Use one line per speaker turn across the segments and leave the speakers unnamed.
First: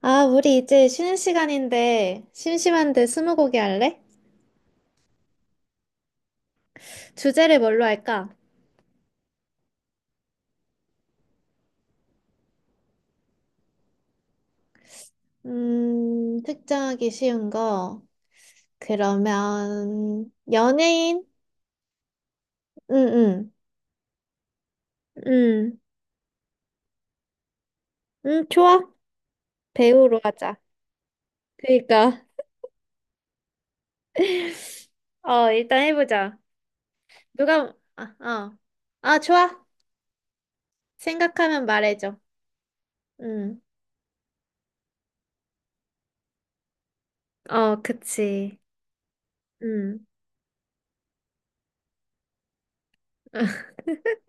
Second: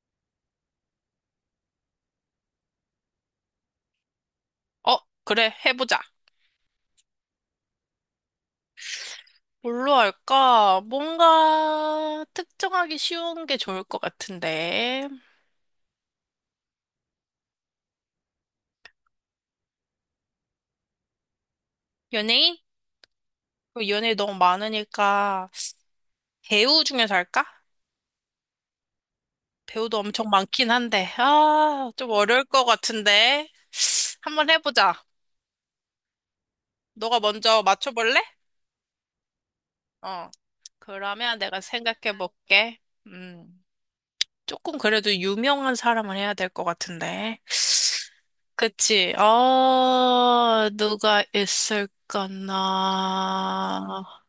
아, 우리 이제 쉬는 시간인데, 심심한데 스무고개 할래?
어, 그래, 해보자.
주제를 뭘로 할까?
뭘로 할까? 뭔가 특정하기 쉬운 게 좋을 것 같은데.
특정하기 쉬운 거. 그러면, 연예인?
연예인?
응, 응,
그 연예인 너무 많으니까
응.
배우 중에서 할까?
응, 좋아.
배우도
배우로
엄청
하자.
많긴 한데. 아, 좀
그니까.
어려울 것 같은데. 한번 해보자.
어, 일단 해보자.
너가 먼저
누가, 아,
맞춰볼래?
어. 아, 좋아.
어. 그러면 내가
생각하면 말해줘.
생각해볼게. 음,
응.
조금 그래도 유명한 사람을 해야 될 것 같은데.
어, 그치.
그치.
응.
아, 누가 있을까나.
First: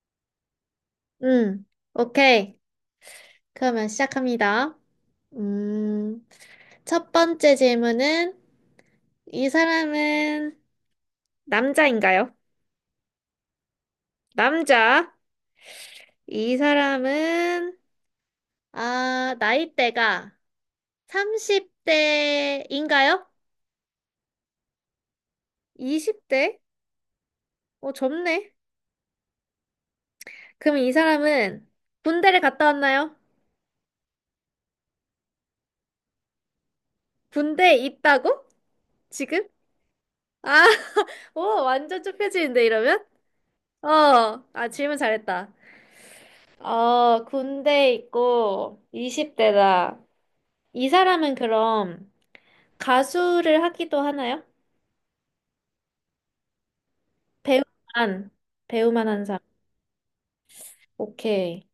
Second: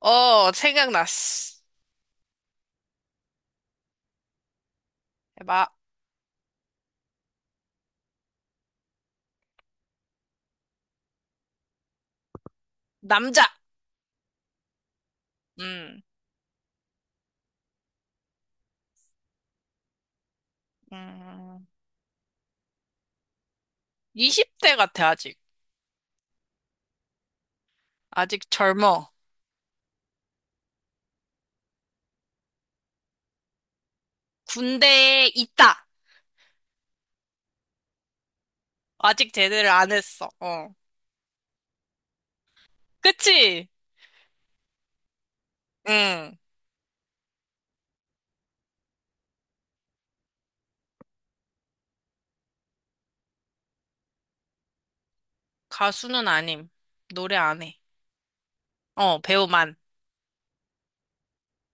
생각났어.
응. 오케이. 그러면 시작합니다.
해봐.
음, 첫 번째 질문은 이 사람은 남자인가요?
남자.
남자.
음,
이 사람은 아, 나이대가
음,
30대인가요?
20대 같아, 아직.
20대? 어,
아직
젊네.
젊어.
그럼 이 사람은 군대를 갔다 왔나요?
군대에 있다.
군대에 있다고?
아직
지금?
제대를 안 했어.
아,
어.
오, 완전 좁혀지는데 이러면?
그치?
어, 아, 질문 잘했다.
응.
어, 군대에 있고 20대다. 이 사람은 그럼 가수를 하기도 하나요?
가수는 아님. 노래 안 해.
배우만, 배우만
어,
한 사람.
배우만.
오케이.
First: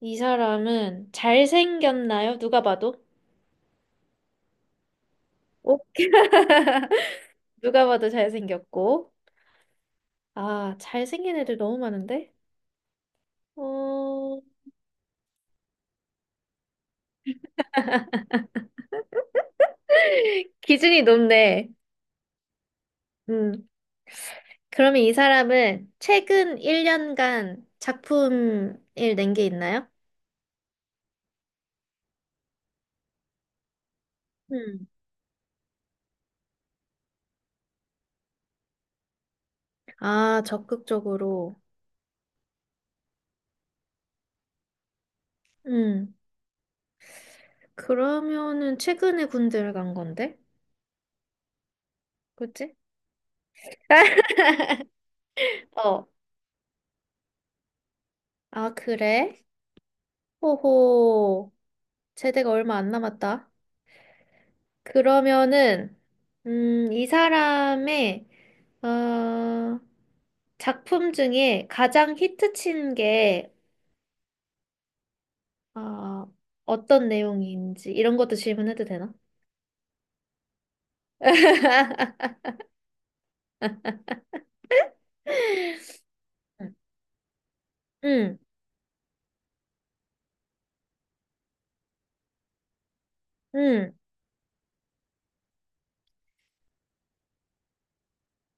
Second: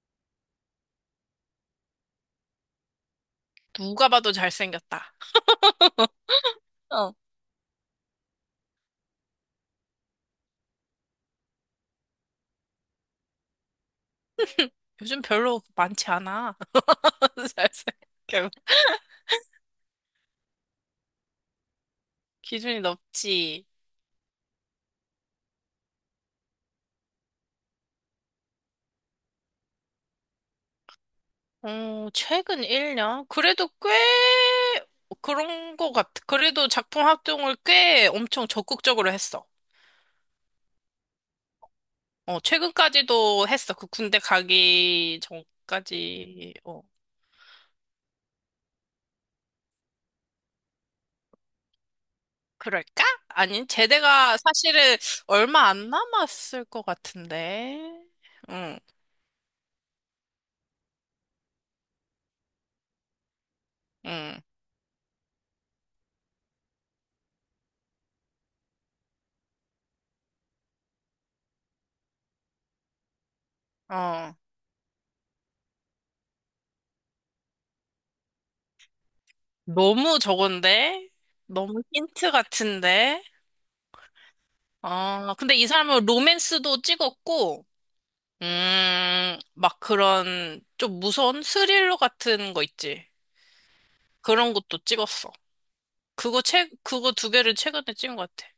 이 사람은 잘생겼나요? 누가 봐도?
누가 봐도 잘생겼다.
오,
어.
누가 봐도 잘생겼고. 아, 잘생긴 애들 너무 많은데? 어,
요즘 별로 많지 않아. 잘생겨.
기준이 높네.
기준이 높지.
음. 그러면 이 사람은 최근 1년간 작품을 낸 게 있나요?
최근 1년? 그래도 꽤
음.
그런 거 같아. 그래도 작품 활동을 꽤 엄청 적극적으로 했어.
아, 적극적으로.
최근까지도 했어. 그 군대 가기
음.
전까지.
그러면은 최근에 군대를 간 건데? 그치?
그럴까? 아니, 제대가 사실은 얼마 안
어.
남았을 것 같은데.
아,
응,
그래? 호호. 제대가 얼마 안 남았다.
응,
그러면은, 이 사람의, 어, 작품 중에 가장 히트 친 게,
어.
어, 어떤 내용인지, 이런 것도 질문해도 되나?
너무 저건데? 너무 힌트 같은데? 아, 근데 이 사람은
응.
로맨스도 찍었고,
응,
막 그런 좀 무서운 스릴러 같은 거 있지.
응.
그런 것도 찍었어. 그거 두 개를 최근에 찍은 것 같아.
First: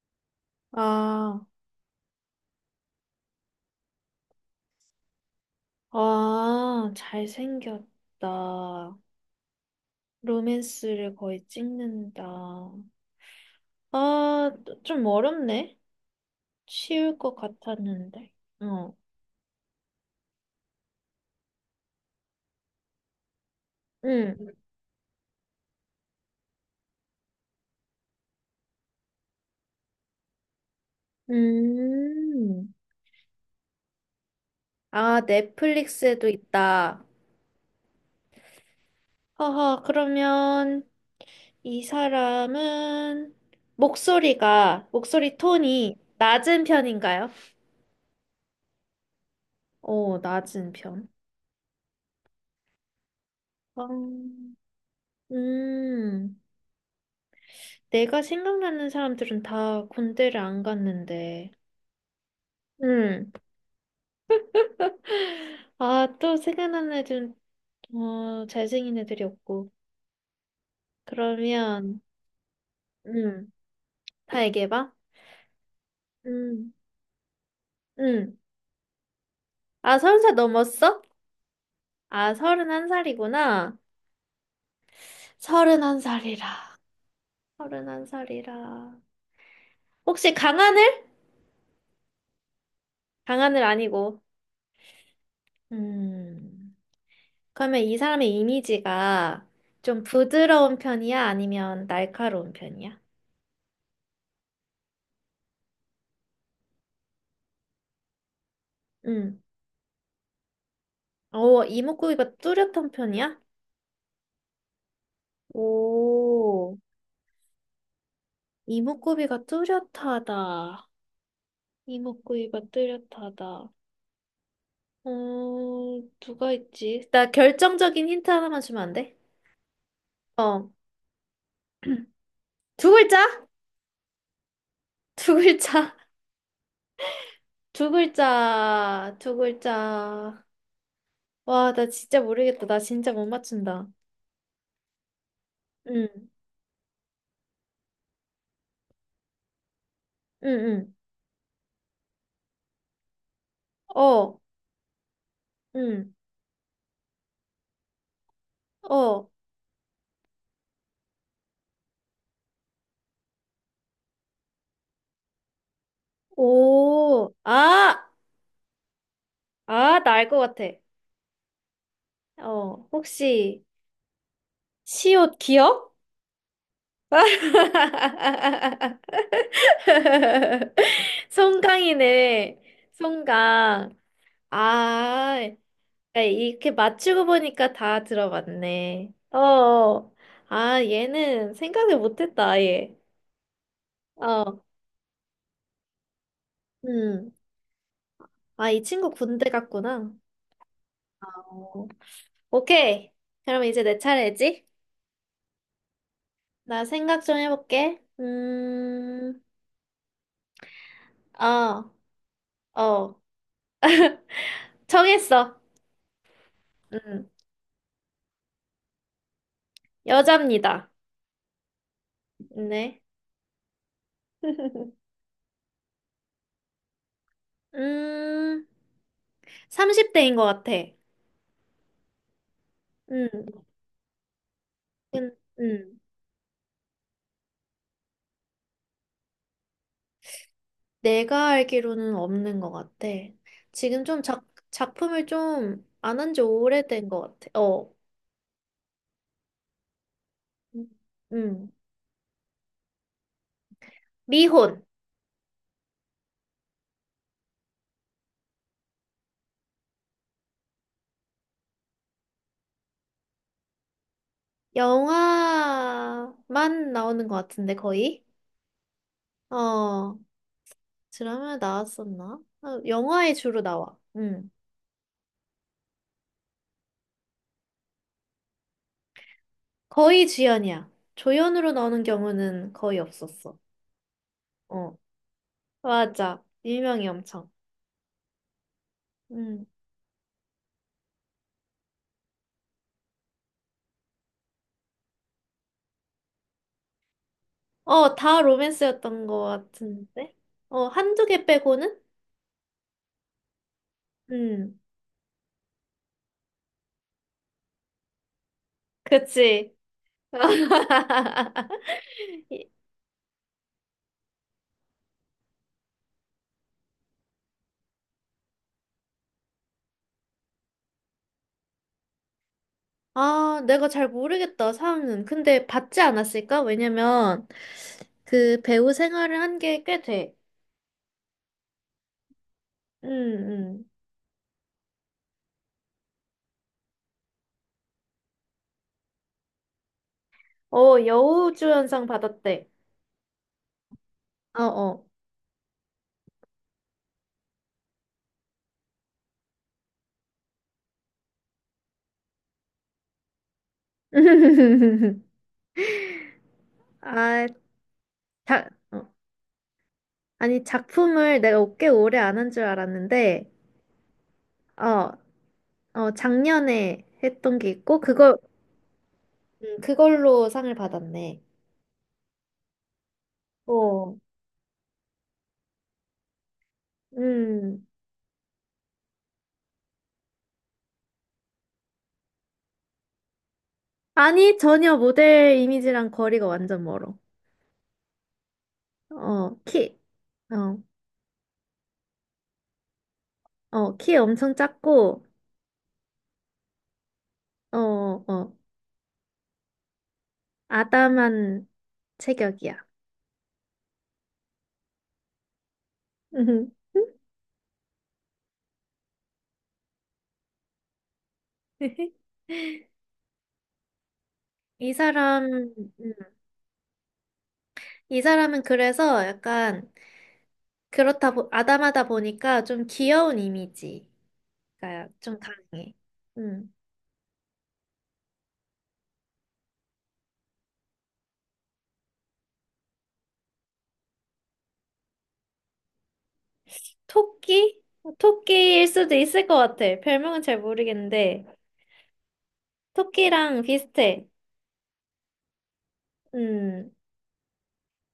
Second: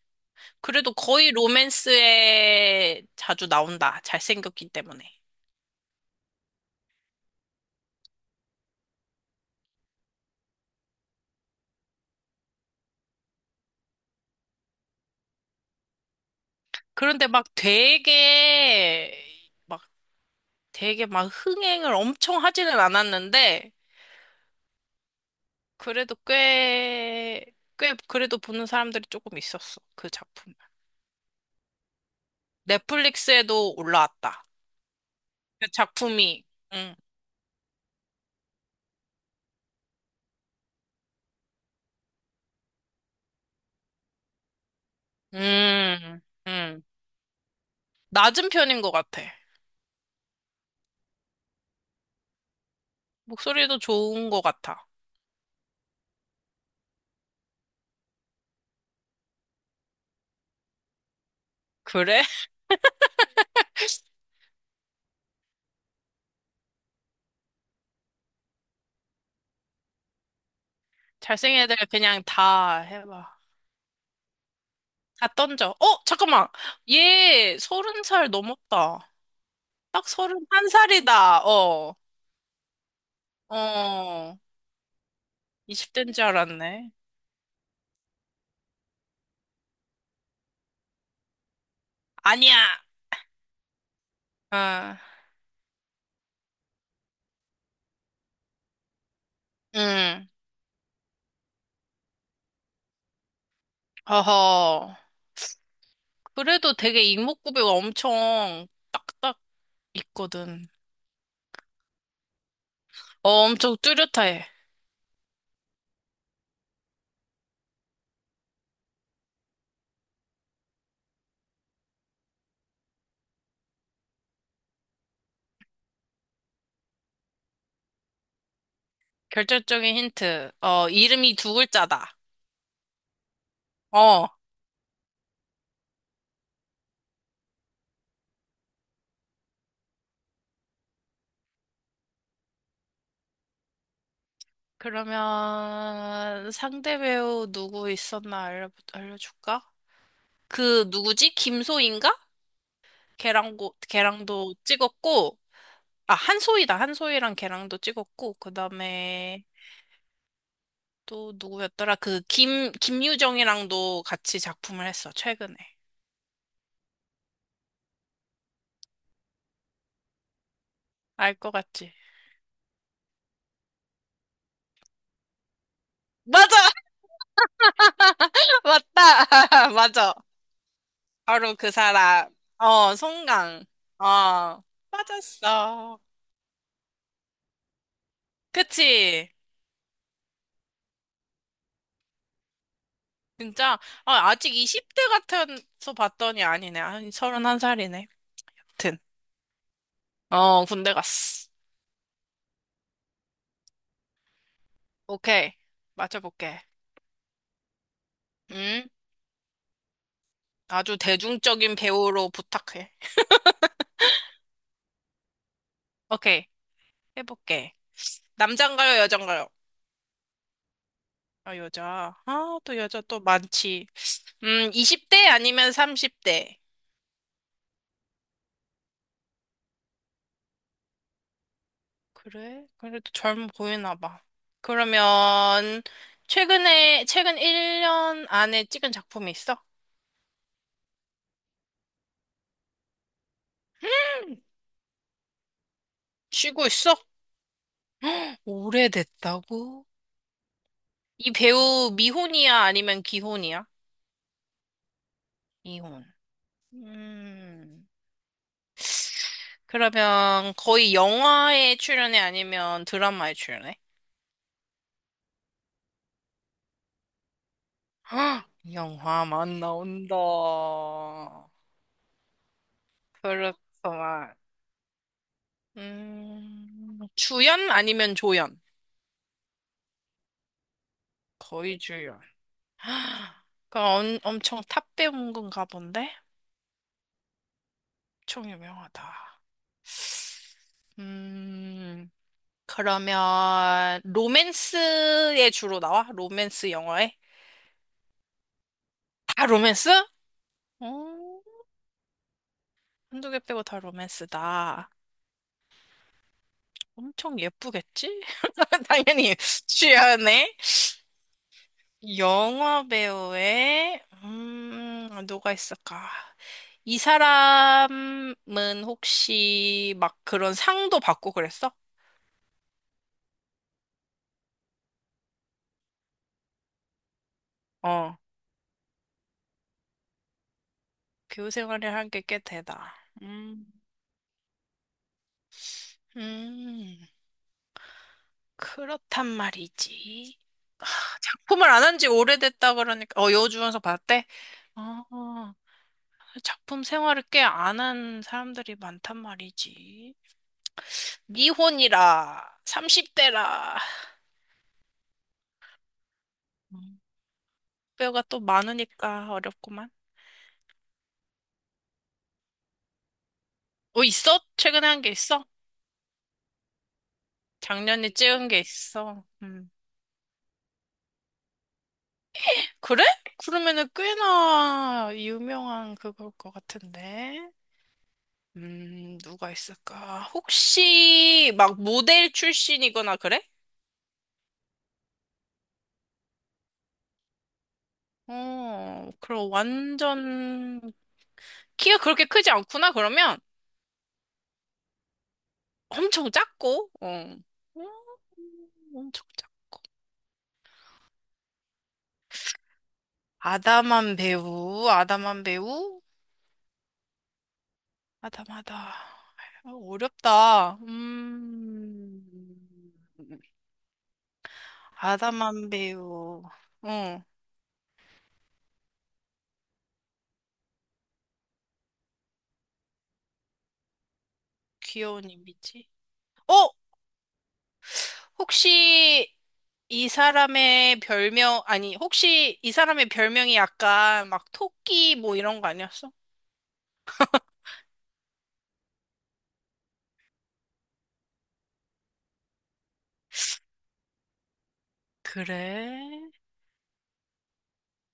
그래도 거의
아,
로맨스에 자주 나온다. 잘생겼기 때문에.
아, 잘생겼다. 로맨스를 거의 찍는다. 아, 좀 어렵네? 쉬울
그런데
것
막
같았는데. 어.
되게, 막 되게 막 흥행을 엄청 하지는 않았는데,
응.
그래도 꽤 그래도 보는 사람들이 조금 있었어. 그 작품.
음.
넷플릭스에도 올라왔다.
아,
그
넷플릭스에도
작품이. 응.
있다. 허허, 그러면 이 사람은 목소리가, 목소리 톤이
음,
낮은
음.
편인가요?
낮은 편인 것 같아.
오, 낮은 편.
목소리도 좋은 것
어
같아.
음. 내가 생각나는 사람들은 다 군대를 안 갔는데.
그래?
음. 아, 또 생각나는 애들은, 어, 잘생긴 애들이었고.
잘생긴 애들
그러면,
그냥 다 해봐.
음, 다 얘기해봐.
다 던져. 잠깐만.
음,
얘 서른 살
음.
넘었다.
아,
딱
서른 살
서른 한
넘었어?
살이다. 어,
아, 서른한 살이구나.
어.
서른한
20대인
살
줄
이라
알았네.
서른한 살이라 혹시 강하늘?
아니야.
강하늘 아니고.
어,
음. 그러면 이 사람의 이미지가 좀
응.
부드러운 편이야? 아니면 날카로운 편이야?
어허. 그래도 되게 이목구비가 엄청 딱딱
음.
있거든.
어, 이목구비가 뚜렷한
어,
편이야?
엄청 뚜렷해.
오, 이목구비가 뚜렷하다. 이목구비가 뚜렷하다. 어, 누가 있지? 나 결정적인 힌트 하나만 주면 안 돼?
결정적인 힌트.
어.
이름이 두 글자다.
두 글자?
어.
두 글자, 두 글자, 두 글자. 와, 나 진짜 모르겠다. 나 진짜 못 맞춘다. 응,
그러면 상대 배우 누구 있었나 알려줄까? 그
응,
누구지? 김소희인가? 걔랑, 고,
응. 어,
걔랑도 찍었고,
응,
아, 한소희다. 한소희랑 걔랑도 찍었고, 그
어,
다음에 또 누구였더라? 김유정이랑도 같이 작품을 했어, 최근에.
오. 아, 아, 나 알 것 같아.
알 것 같지?
어, 혹시, 시옷 기억?
맞아! 맞다! 맞아. 바로 그 사람.
송강이네.
송강.
송강.
어,
아,
맞았어.
그러니까 이렇게 맞추고 보니까 다 들어봤네.
그치?
어, 어. 아, 얘는 생각을 못했다, 아예.
진짜. 아, 아직
어,
20대 같아서 봤더니 아니네. 아니,
음.
31살이네.
아, 이
아무튼.
친구 군대 갔구나.
어, 군대 갔어.
어. 오케이. 그럼 이제 내 차례지?
오케이. 맞춰볼게.
나 생각 좀 해볼게.
응? 아주 대중적인
어,
배우로 부탁해.
어. 정했어.
오케이.
음,
해볼게. 남잔가요, 여잔가요?
여자입니다.
아, 여자. 아, 또
네.
여자 또 많지. 20대 아니면 30대.
음, 30대인 것 같아.
그래? 그래도
음,
젊어 보이나 봐.
음.
그러면,
음.
최근에, 최근 1년 안에 찍은 작품이 있어?
내가 알기로는 없는 것 같아. 지금 좀 작품을 좀 안 한지
쉬고 있어?
오래된 것 같아. 어,
오래됐다고? 이
음.
배우 미혼이야 아니면 기혼이야?
미혼.
미혼. 음. 그러면 거의 영화에 출연해 아니면 드라마에 출연해?
영화만 나오는 것 같은데, 거의?
헉! 영화만 나온다.
어, 드라마 나왔었나? 어, 영화에 주로 나와.
그렇구만.
음.
주연 아니면 조연?
거의 주연이야. 조연으로
거의
나오는
주연.
경우는 거의
헉!
없었어.
그럼 엄청 탑
어,
배우인 건가 본데?
맞아. 유명해, 엄청.
엄청 유명하다.
음.
음. 그러면 로맨스에 주로 나와? 로맨스 영화에?
어, 다 로맨스였던 것
다 로맨스?
같은데?
어,
어, 한두 개 빼고는?
한두 개 빼고 다
음.
로맨스다. 엄청 예쁘겠지? 당연히
그치?
취하네.
이-
영화 배우에 누가 있을까? 이 사람은 혹시 막 그런 상도 받고 그랬어?
아, 내가 잘 모르겠다, 상은. 근데 받지 않았을까? 왜냐면,
어,
그 배우 생활을 한 게 꽤 돼.
교우 생활을 한 게 꽤 되다.
응,
음,
응.
음, 그렇단 말이지.
어,
작품을 안 한
여우주연상
지
받았대.
오래됐다 그러니까 여우주연석 봤대?
어, 어.
아 작품 생활을 꽤 안 한 사람들이 많단 말이지. 미혼이라 30대라
아,
뼈가 또
자, 어.
많으니까 어렵구만.
아니, 작품을 내가 꽤 오래 안 한 줄 알았는데,
있어? 최근에 한 게
어,
있어?
어, 작년에 했던 게 있고,
작년에
그걸,
찍은 게 있어.
그걸로 상을 받았네.
그래? 그러면은
어,
꽤나 유명한 그걸 것 같은데.
음.
누가 있을까? 혹시 막 모델 출신이거나 그래?
아니, 전혀 모델 이미지랑 거리가 완전 멀어.
어, 그럼
어, 키, 어,
완전 키가 그렇게 크지 않구나. 그러면
어, 키 엄청 작고,
엄청 작고,
어,
음,
어,
엄청 작고.
아담한 체격이야.
아담한 배우, 아담한 배우, 아담하다. 어렵다.
이 사람,
아담한
음,
배우, 어,
이 사람은 그래서 약간 아담하다 보니까 좀 귀여운 이미지가
귀여운
좀
이미지.
강해.
어,
음.
혹시 이 사람의 별명, 아니, 혹시 이 사람의 별명이 약간 막 토끼 뭐 이런 거 아니었어?
토끼? 토끼일 수도 있을 것 같아. 별명은 잘 모르겠는데, 토끼랑 비슷해.
그래?
음,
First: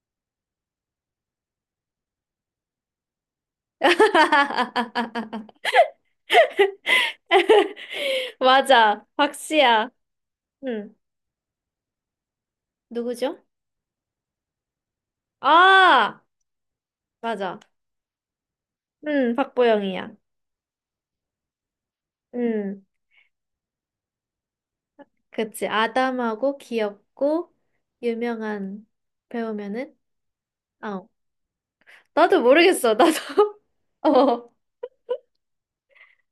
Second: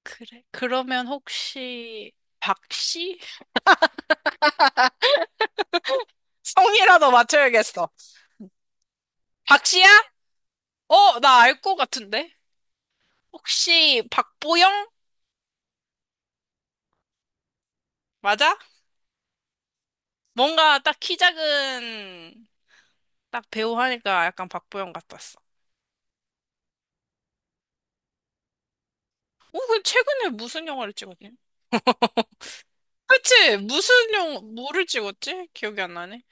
그래? 그러면 혹시 박씨? 성이라도 맞춰야겠어.
맞아.
박씨야?
박씨야. 응.
어, 나 알 것 같은데?
누구죠?
혹시 박보영?
아, 맞아.
맞아?
응, 박보영이야.
뭔가 딱 키 작은
응.
딱 배우 하니까 약간 박보영 같았어.
그치. 아담하고 귀엽고 유명한
그
배우면은
최근에 무슨 영화를
어.
찍었지?
나도 모르겠어. 나도.
그치? 무슨 영화,
어.
뭐를 찍었지? 기억이 안 나네.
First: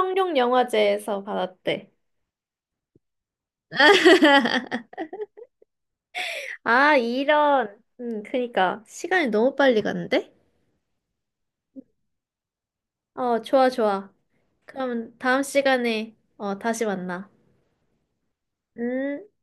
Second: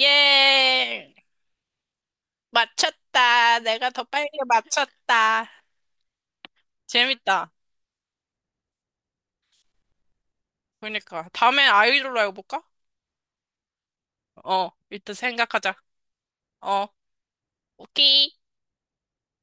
예,
받았대.
맞췄다. 내가 더 빨리 맞췄다.
아,
재밌다.
이런. 응, 그니까. 시간이 너무 빨리 갔는데?
그러니까 다음에 아이돌로 해볼까?
어, 좋아, 좋아.
어, 일단
그럼 다음
생각하자.
시간에 어, 다시
어,
만나.
오케이.
음.